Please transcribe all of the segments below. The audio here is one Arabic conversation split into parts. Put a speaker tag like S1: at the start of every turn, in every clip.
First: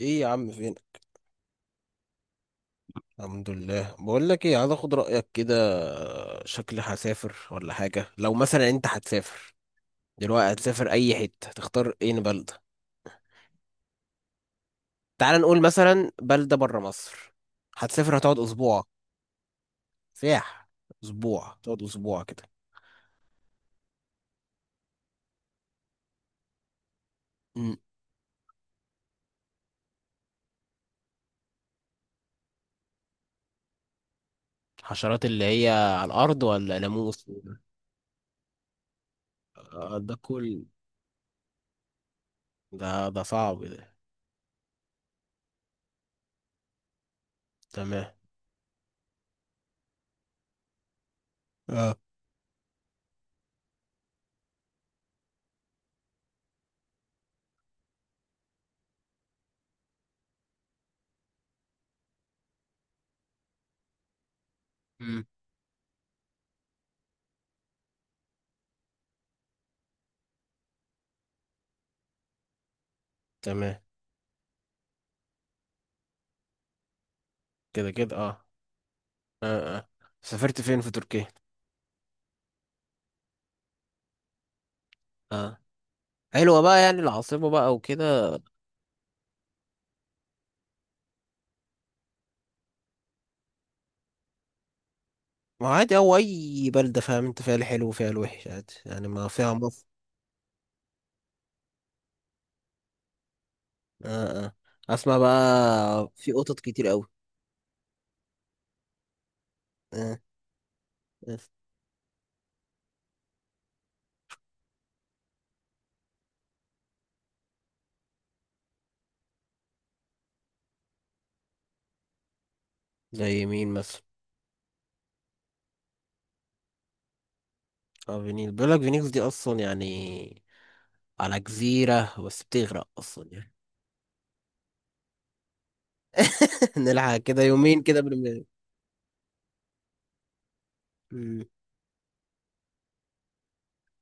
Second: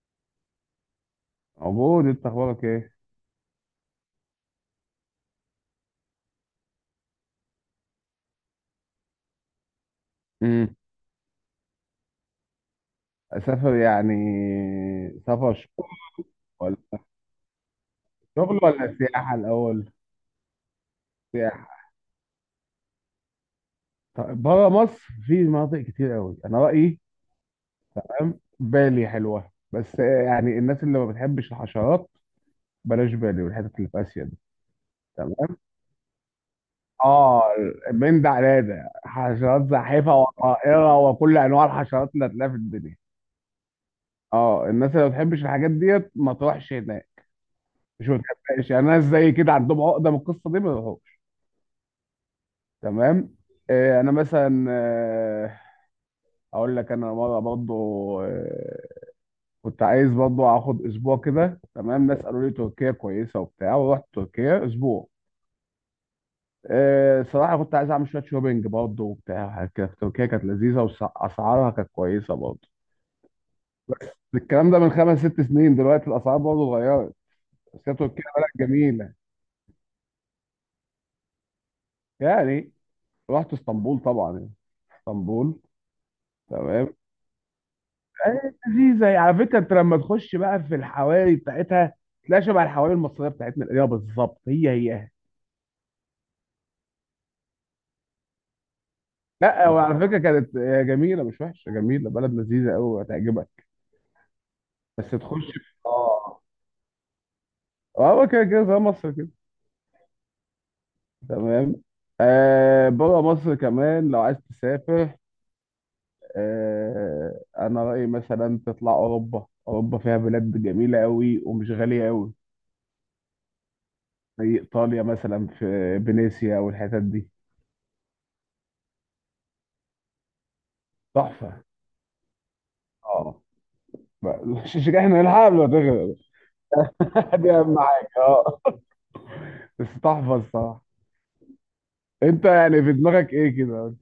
S1: ايه يا عم، فين؟
S2: عبود انت اخبارك ايه؟
S1: الحمد لله. بقول لك ايه، عايز اخد رايك كده. شكلي هسافر ولا حاجه. لو مثلا انت هتسافر دلوقتي،
S2: امم
S1: هتسافر اي حته، تختار ايه بلده؟
S2: اسافر يعني
S1: تعال
S2: سفر
S1: نقول
S2: ش-
S1: مثلا بلده
S2: ولا
S1: بره مصر. هتسافر هتقعد
S2: شغل
S1: اسبوع؟
S2: ولا سياحه الاول؟
S1: سياح. اسبوع،
S2: سياحه.
S1: تقعد اسبوع كده.
S2: طيب بره مصر في مناطق كتير قوي انا رايي،
S1: أمم.
S2: فاهم، بالي حلوه، بس يعني الناس اللي ما بتحبش الحشرات بلاش بالي والحتت اللي في اسيا دي.
S1: حشرات اللي
S2: تمام؟
S1: هي على الارض ولا ناموس؟
S2: اه، من ده على ده حشرات
S1: آه،
S2: زاحفه وطائره وكل انواع الحشرات اللي هتلاقيها في
S1: ده
S2: الدنيا.
S1: ده صعب ده.
S2: اه الناس اللي ما بتحبش الحاجات ديت ما تروحش هناك، مش
S1: تمام.
S2: ما تحبهاش يعني، ناس زي كده عندهم عقده من القصه دي ما يروحوش.
S1: اه.
S2: تمام. انا مثلا اقول لك، انا مره برضو آه، كنت عايز برضو اخد اسبوع كده. تمام، ناس قالوا لي تركيا كويسه وبتاع، ورحت تركيا اسبوع.
S1: أمم.
S2: صراحه كنت عايز اعمل شويه شوبينج برضو وبتاع، وحاجات كده في تركيا كانت لذيذه، واسعارها كانت كويسه برضو.
S1: تمام.
S2: الكلام ده من 5 6 سنين، دلوقتي الاسعار برضو اتغيرت، بس
S1: كده
S2: هي
S1: كده،
S2: تركيا
S1: اه.
S2: بلد جميله.
S1: اه، اه. سافرت فين في تركيا؟
S2: يعني رحت اسطنبول طبعا، يعني
S1: اه.
S2: اسطنبول.
S1: حلوة بقى
S2: تمام،
S1: يعني، العاصمة بقى وكده؟
S2: أيوة لذيذة. يعني على فكرة أنت لما تخش بقى في الحواري بتاعتها تلاقي شبه الحواري المصرية بتاعتنا القديمة بالظبط، هي هي.
S1: ما عادي أو أي بلدة، فاهم أنت، فيها الحلو وفيها الوحش، عادي يعني، ما فيها
S2: لا
S1: مصر.
S2: وعلى فكرة كانت جميلة، مش وحشة، جميلة، بلد لذيذة أوي، هتعجبك.
S1: آه، آه.
S2: بس
S1: أسمع
S2: تخش في،
S1: بقى، في
S2: آه،
S1: قطط كتير أوي.
S2: آه كده كده زي مصر كده.
S1: آه. آه.
S2: تمام. آه بره مصر كمان لو عايز تسافر، آه أنا رأيي مثلا تطلع أوروبا، أوروبا فيها بلاد جميلة أوي ومش غالية أوي.
S1: زي مين مثلا؟
S2: زي إيطاليا مثلا، في فينيسيا والحتت دي،
S1: آه، فينيكس، بيقول لك فينيكس دي أصلا يعني، على
S2: تحفة.
S1: جزيرة بس بتغرق أصلا
S2: اه،
S1: يعني.
S2: مش مش احنا نلحق قبل ما تغرق.
S1: نلحق كده
S2: دي اهم
S1: يومين كده
S2: حاجه،
S1: قبل ما-.
S2: اه، بس تحفظ صح.
S1: مم.
S2: انت يعني في دماغك ايه كده؟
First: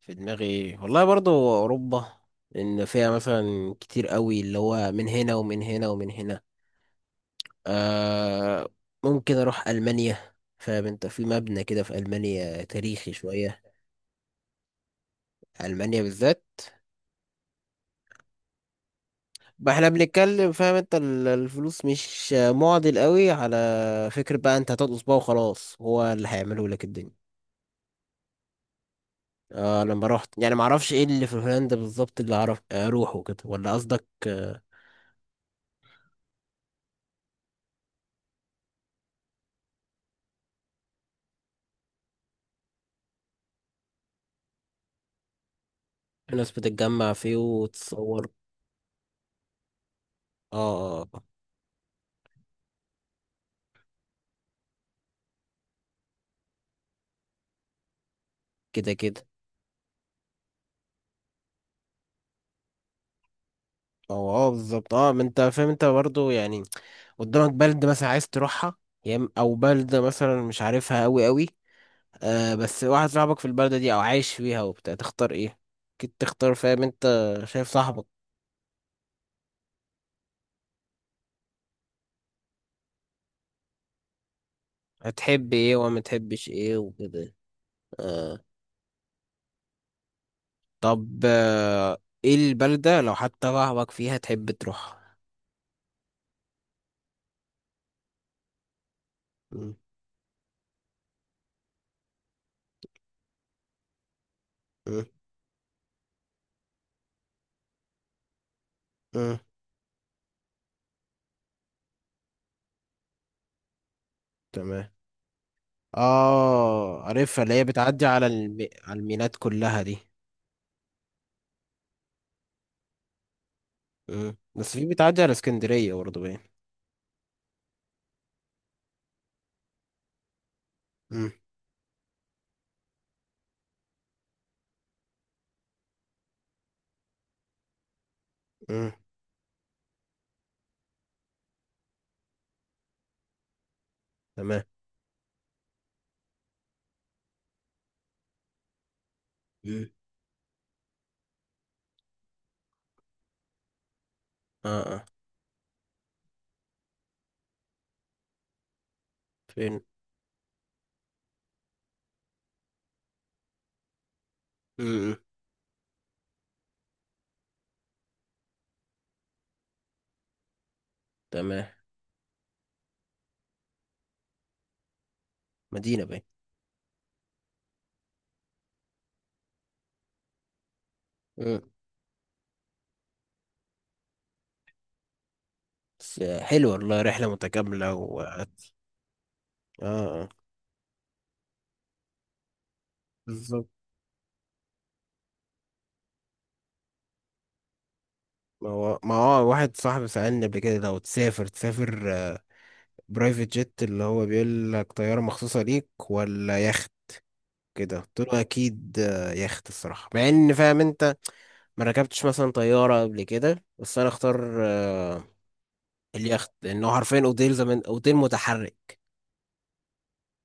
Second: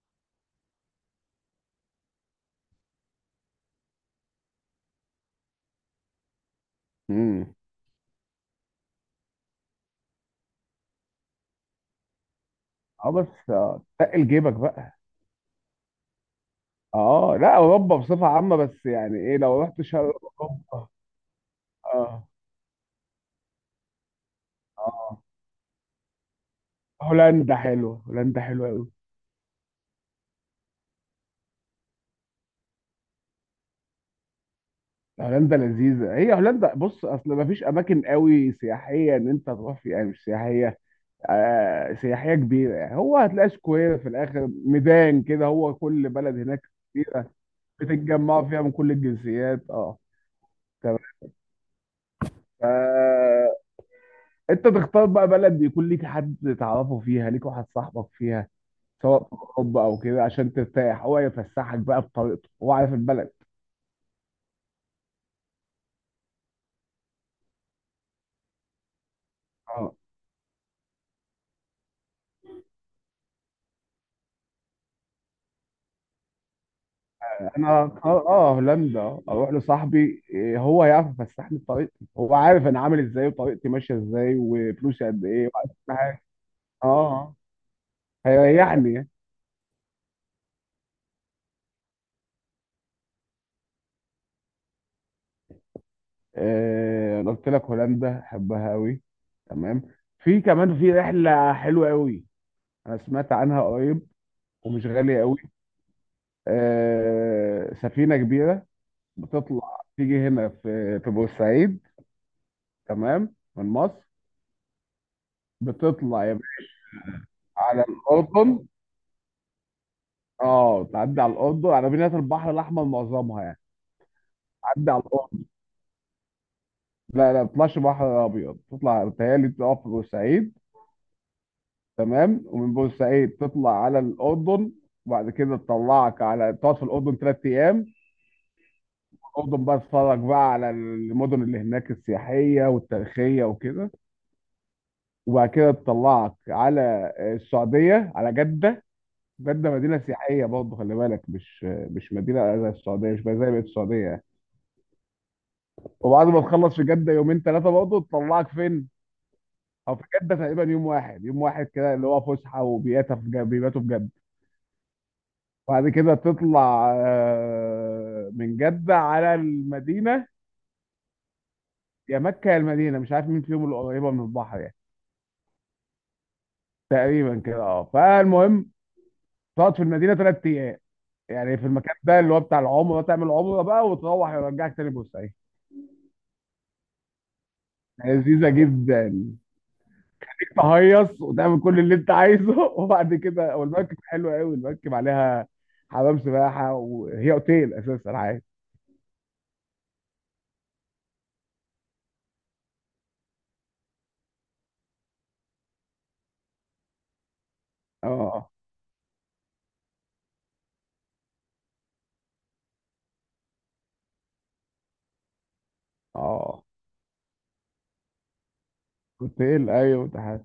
S1: في دماغي والله برضو أوروبا. إن فيها مثلا كتير أوي اللي هو، من هنا ومن هنا ومن هنا.
S2: امم
S1: آه. ممكن اروح المانيا، فاهم انت، في مبنى كده في المانيا
S2: اه
S1: تاريخي
S2: بس
S1: شويه.
S2: تقل جيبك بقى.
S1: المانيا بالذات.
S2: اه، لا، اوروبا بصفه عامه، بس يعني ايه لو
S1: ما
S2: رحت
S1: احنا
S2: شرق
S1: بنتكلم، فاهم
S2: اوروبا.
S1: انت، الفلوس
S2: اه
S1: مش معضل قوي على فكره بقى. انت هتدقص بقى
S2: اه،
S1: وخلاص، هو اللي هيعمله لك الدنيا.
S2: هولندا حلوه، هولندا حلوه قوي.
S1: آه، لما رحت يعني، ما اعرفش ايه اللي في هولندا بالظبط اللي اعرف اروحه كده، ولا قصدك؟ آه.
S2: هولندا لذيذه، هي هولندا بص، اصل ما فيش اماكن قوي سياحيه ان انت تروح فيها، يعني مش سياحيه آه سياحيه كبيره. يعني هو هتلاقي سكوير في الاخر، ميدان كده، هو كل بلد
S1: الناس
S2: هناك
S1: بتتجمع
S2: كبيره
S1: فيه وتصور.
S2: بتتجمعوا فيها من كل الجنسيات، اه.
S1: اه،
S2: تمام.
S1: آه. آه.
S2: فانت تختار بقى بلد يكون ليك حد تعرفه فيها، ليك واحد صاحبك فيها،
S1: كده
S2: سواء
S1: كده.
S2: في الحب او كده، عشان ترتاح، هو يفسحك بقى بطريقته، هو عارف البلد.
S1: اه. اه، بالظبط، اه. ما انت فاهم انت برضو يعني، قدامك بلد مثلا عايز تروحها، او
S2: اه،
S1: بلد مثلا مش عارفها قوي قوي. آه، بس واحد صاحبك في البلدة دي او عايش فيها وبتاع، تختار ايه؟ اكيد تختار، فاهم انت. شايف
S2: انا اه،
S1: صاحبك.
S2: هولندا. اروح لصاحبي، هو هيعرف يفسحني بطريقتي، هو عارف انا عامل ازاي، وطريقتي ماشيه ازاي، وفلوسي قد ايه،
S1: هتحب
S2: وعارف
S1: ايه
S2: كل
S1: وما
S2: حاجه.
S1: تحبش ايه
S2: اه،
S1: وكده.
S2: آه،
S1: آه.
S2: هيريحني.
S1: طب، آه. ايه البلدة لو حتى صاحبك فيها تحب تروحها؟
S2: انا قلت لك هولندا احبها قوي.
S1: م-
S2: تمام. في كمان في رحله حلوه قوي، انا سمعت عنها قريب، ومش غالية
S1: م-
S2: قوي. آه، سفينة كبيرة
S1: م.
S2: بتطلع تيجي هنا في بورسعيد، تمام، من مصر.
S1: تمام.
S2: بتطلع يا باشا
S1: اه، عارفها اللي هي
S2: على
S1: بتعدي على
S2: الأردن،
S1: على الميناء كلها دي.
S2: اه، تعدي على الأردن، على مدينة البحر الأحمر معظمها يعني.
S1: م. بس في،
S2: تعدي على
S1: بتعدي على
S2: الأردن.
S1: اسكندرية برضه باين.
S2: لا لا ما بتطلعش بحر أبيض، تطلع بتهيألي تقف في بورسعيد،
S1: م-
S2: تمام، ومن بورسعيد تطلع على الأردن، وبعد كده تطلعك على، تقعد في الأردن 3 أيام.
S1: م.
S2: الاردن بقى اتفرج بقى على المدن اللي هناك السياحيه والتاريخيه وكده.
S1: تمام.
S2: وبعد كده تطلعك على السعوديه، على جده. جده
S1: م.
S2: مدينه سياحيه برضه، خلي بالك، مش مدينه زي السعوديه، مش زي بقيه السعوديه يعني.
S1: اه، اه.
S2: وبعد ما تخلص في جده يومين ثلاثه، برضه تطلعك فين؟
S1: فين؟
S2: او في جده تقريبا يوم واحد، يوم واحد كده، اللي هو فسحه وبياتا في جده، بيباتوا في جده.
S1: امم.
S2: وبعد كده تطلع من جده على المدينه،
S1: تمام.
S2: يا مكه يا المدينه، مش عارف مين فيهم اللي قريبه من البحر يعني.
S1: مدينة باين.
S2: تقريبا كده، اه، فالمهم تقعد في المدينه 3 ايام، يعني
S1: امم.
S2: في المكان ده اللي هو بتاع العمره، تعمل عمره بقى، وتروح يرجعك تاني بورسعيد.
S1: بس حلوة والله، رحلة متكاملة
S2: يعني
S1: و اه.
S2: لذيذه جدا،
S1: آه.
S2: تهيص وتعمل كل اللي انت عايزه وبعد كده،
S1: بالظبط.
S2: والمركب حلوه قوي المركب، عليها حمام سباحه، وهي اوتيل اساسا عادي.
S1: ما هو واحد صاحبي سألني قبل كده، لو تسافر، تسافر برايفت جيت، اللي هو بيقول لك طيارة مخصوصة ليك ولا يخت كده، قلت له
S2: اه،
S1: اكيد يخت الصراحة، مع ان فاهم انت ما ركبتش مثلا طيارة قبل كده، بس انا اختار اليخت
S2: اه،
S1: لانه حرفيا اوتيل، زمان اوتيل متحرك.
S2: اوتيل، ايوه ده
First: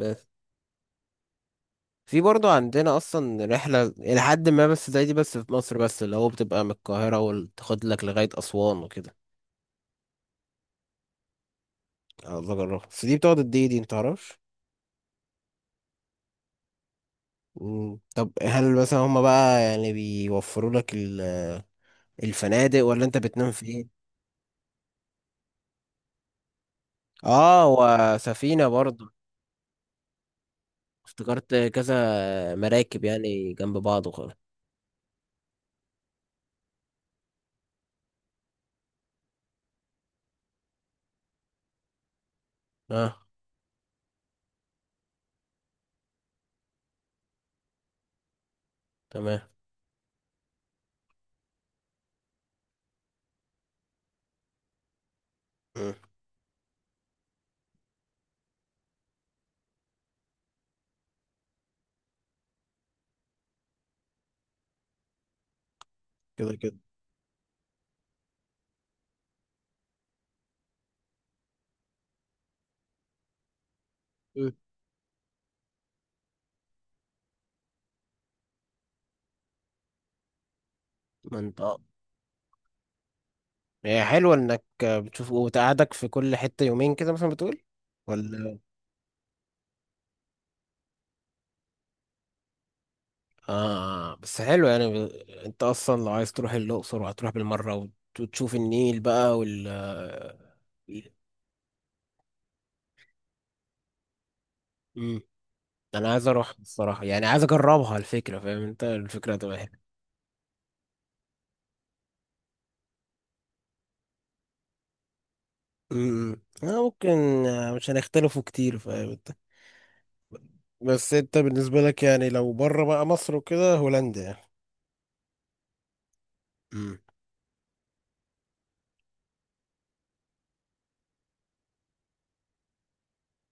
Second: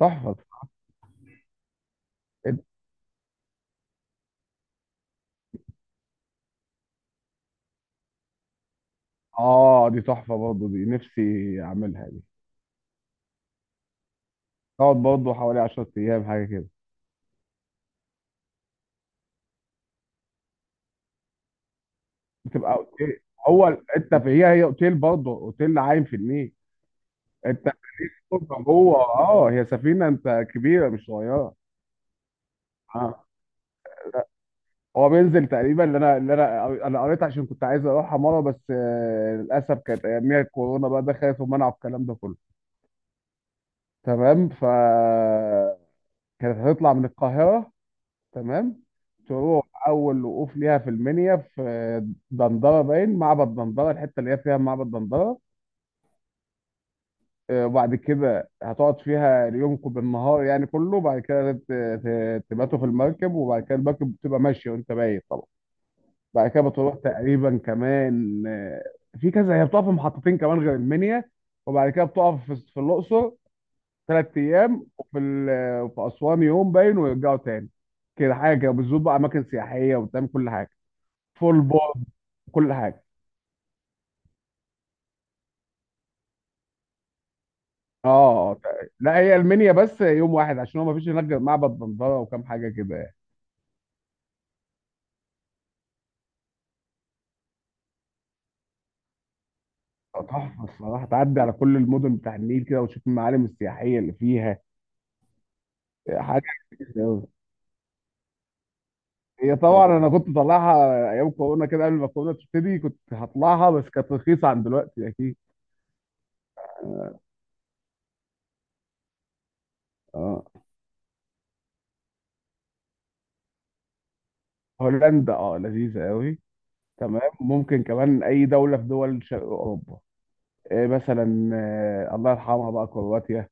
S1: بس في برضو عندنا اصلا رحله الى حد ما بس زي دي، بس في مصر بس، اللي هو بتبقى من القاهره وتاخد لك لغايه اسوان وكده.
S2: اه دي تحفه برضه، دي نفسي اعملها دي.
S1: عايز اجربها، بس دي بتقعد قد ايه دي، انت تعرفش؟
S2: تقعد برضه حوالي 10 ايام حاجه كده.
S1: مم. طب، هل مثلا هما بقى يعني بيوفروا لك
S2: بتبقى
S1: الفنادق ولا انت
S2: اوتيل،
S1: بتنام فين؟
S2: انت في، هي هي اوتيل برضه، اوتيل عايم في النيل.
S1: اه،
S2: انت بتبقى
S1: وسفينه
S2: جوه،
S1: برضو؟
S2: اه، هي سفينه انت كبيره مش
S1: افتكرت
S2: صغيره.
S1: كذا مراكب
S2: اه،
S1: يعني جنب بعض وخلاص.
S2: هو بينزل تقريبا، اللي انا اللي انا انا قريت عشان كنت عايز اروحها مره، بس للاسف كانت اياميها الكورونا بقى دخلت ومنعوا الكلام ده كله.
S1: اه.
S2: تمام، ف كانت هتطلع من القاهره، تمام،
S1: تمام.
S2: تروح اول وقوف ليها في المنيا، في دندره باين، معبد دندره، الحته اللي هي فيها معبد دندره.
S1: مم.
S2: وبعد كده هتقعد فيها يومكم بالنهار يعني كله، بعد كده تباتوا في المركب، وبعد كده المركب بتبقى ماشية وانت بايت طبعا. بعد
S1: كده
S2: كده
S1: كده.
S2: بتروح تقريبا كمان، في كذا، هي بتقف في محطتين كمان غير المنيا، وبعد كده بتقف في الأقصر ثلاث
S1: مم.
S2: أيام وفي في أسوان يوم باين، ويرجعوا تاني. كده حاجة كده، بتزور بقى أماكن سياحية وبتعمل كل حاجة،
S1: ما انت،
S2: فول
S1: اه.
S2: بورد، كل حاجة.
S1: هي حلوه انك بتشوف وتقعدك في كل حته يومين كده مثلا، بتقول
S2: اه،
S1: ولا؟
S2: لا هي المنيا بس يوم واحد، عشان هو مفيش هناك غير معبد دندرة وكام حاجة كده.
S1: آه، آه. بس حلو يعني انت اصلا لو عايز تروح الاقصر وهتروح بالمره، وتشوف النيل بقى وال
S2: تحفة الصراحة، تعدي على كل المدن بتاع النيل كده، وتشوف المعالم السياحية اللي فيها
S1: امم. انا عايز
S2: حاجة
S1: اروح
S2: كتير
S1: الصراحه
S2: أوي.
S1: يعني، عايز اجربها الفكره، فاهم انت، الفكره هتبقى
S2: هي
S1: حلوه.
S2: طبعا أنا كنت طالعها أيام كورونا كده، قبل ما كورونا تبتدي كنت هطلعها، بس كانت رخيصة عن دلوقتي أكيد.
S1: امم، انا ممكن آه، مش هنختلفوا كتير، فاهم انت.
S2: اه،
S1: بس انت بالنسبه لك يعني، لو بره بقى مصر وكده، هولندا يعني؟
S2: هولندا اه لذيذة أوي.
S1: امم.
S2: تمام، ممكن كمان أي دولة في دول شرق أوروبا. إيه مثلا، الله يرحمها بقى، كرواتيا،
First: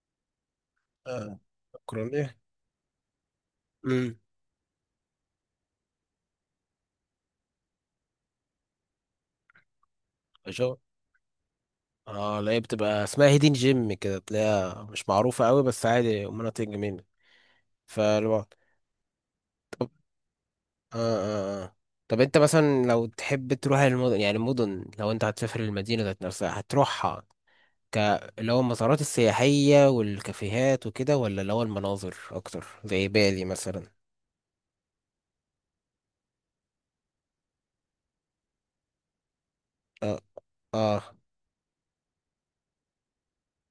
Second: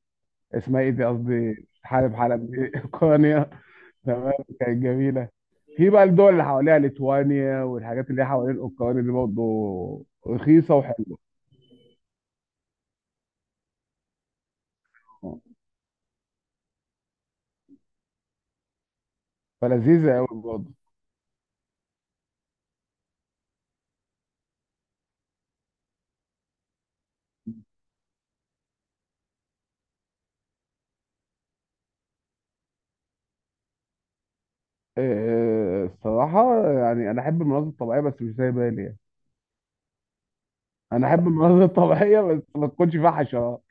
S2: اسمها إيه دي،
S1: آه.
S2: قصدي حالب،
S1: اوكرانيا.
S2: حلب دي أوكرانيا.
S1: امم.
S2: تمام، كانت جميله. في بقى الدول اللي حواليها، ليتوانيا والحاجات اللي هي حوالين اوكرانيا دي برضه
S1: شو؟
S2: رخيصه وحلوه،
S1: اه، لا هي بتبقى اسمها هيدين جيم كده، تلاقيها مش معروفه قوي بس عادي مناطق جميله فالوقت.
S2: فلذيذه قوي برضه.
S1: اه، اه، اه. طب، انت مثلا لو تحب تروح المدن يعني، المدن، لو انت هتسافر المدينة ذات نفسها هتروحها، ك اللي هو المسارات السياحية والكافيهات وكده، ولا اللي هو المناظر أكتر زي بالي مثلا؟
S2: الصراحه يعني انا احب المناظر الطبيعيه، بس مش زي بالي يعني.
S1: اه. اه.
S2: انا احب المناظر الطبيعيه بس ما تكونش فيها حشرات،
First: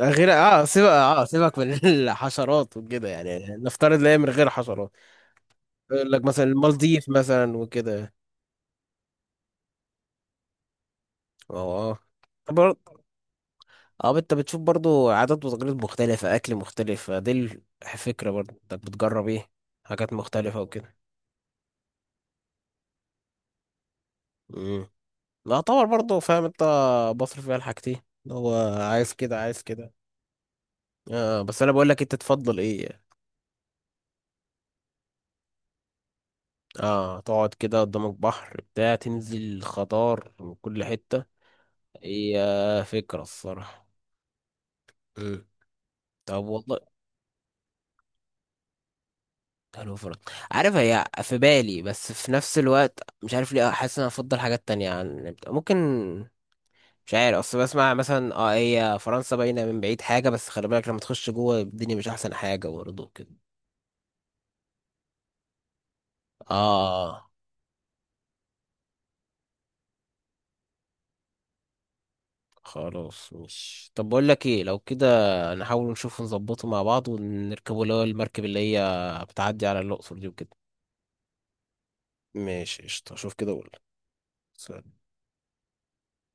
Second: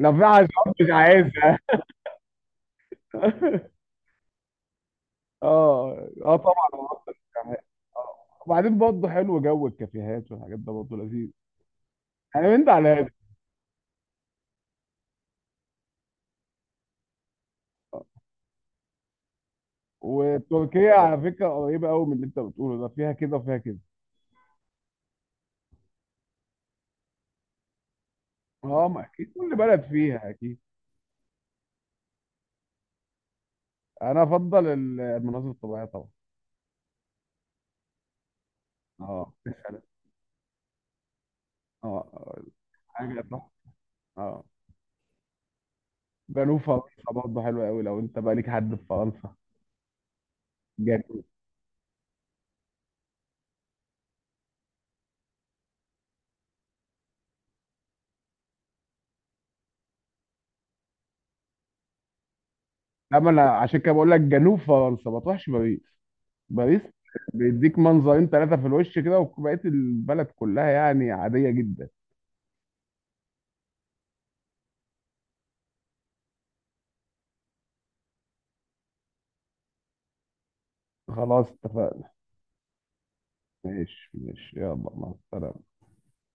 S1: آه،
S2: لو فيها
S1: غير
S2: حشرات
S1: سيبك
S2: مش
S1: اه سيبك
S2: عايزها
S1: من الحشرات وكده يعني، نفترض لا، هي من غير حشرات.
S2: اه،
S1: يقول لك
S2: اه
S1: مثلا
S2: طبعا المناظر
S1: المالديف مثلا
S2: الطبيعية.
S1: وكده.
S2: آه. وبعدين برضه حلو جو الكافيهات والحاجات ده برضه لذيذ.
S1: اه. آه.
S2: انا من ده على ده.
S1: اه، انت بتشوف برضو عادات وتقاليد مختلفة، اكل مختلف دي الفكرة برضو، انك بتجرب ايه حاجات مختلفة
S2: وتركيا
S1: وكده.
S2: على فكره قريبه قوي من اللي انت بتقوله ده، فيها كده وفيها كده.
S1: امم. يعتبر برضو، فاهم انت، بصرف فيها الحاجتين اللي هو
S2: اه، ما
S1: عايز
S2: اكيد
S1: كده
S2: كل
S1: عايز
S2: بلد
S1: كده.
S2: فيها اكيد.
S1: اه، بس انا بقول لك، انت تفضل ايه؟
S2: انا افضل المناظر الطبيعيه طبعا.
S1: اه، تقعد كده قدامك بحر بتاع،
S2: اه
S1: تنزل
S2: فعلا.
S1: خضار من كل حتة. هي
S2: اه، الحاجه
S1: فكرة
S2: تحفه،
S1: الصراحة.
S2: اه.
S1: امم. طب
S2: جنوب
S1: والله.
S2: فرنسا برضه حلوه قوي لو انت بقى ليك حد في فرنسا،
S1: حلو فرق. عارف، هي
S2: جنوب.
S1: في بالي بس في نفس الوقت مش عارف ليه، حاسس ان انا افضل حاجات تانية، عن ممكن مش عارف اصل بسمع مثلا، اه، هي فرنسا باينه من بعيد حاجه، بس خلي بالك لما تخش جوه الدنيا مش احسن حاجه برضه كده.
S2: لما انا عشان كده بقول لك جنوب فرنسا، ما تروحش باريس. باريس
S1: اه.
S2: بيديك منظرين 3 في الوش كده، وبقيه البلد كلها يعني عاديه جدا.
S1: خلاص، مش، طب بقول لك ايه، لو كده نحاول نشوف نظبطه مع بعض ونركبه، اللي هو المركب اللي هي بتعدي على الاقصر دي وكده.
S2: خلاص اتفقنا.
S1: ماشي، قشطه، شوف كده. وقول
S2: ماشي ماشي يلا مع السلامه.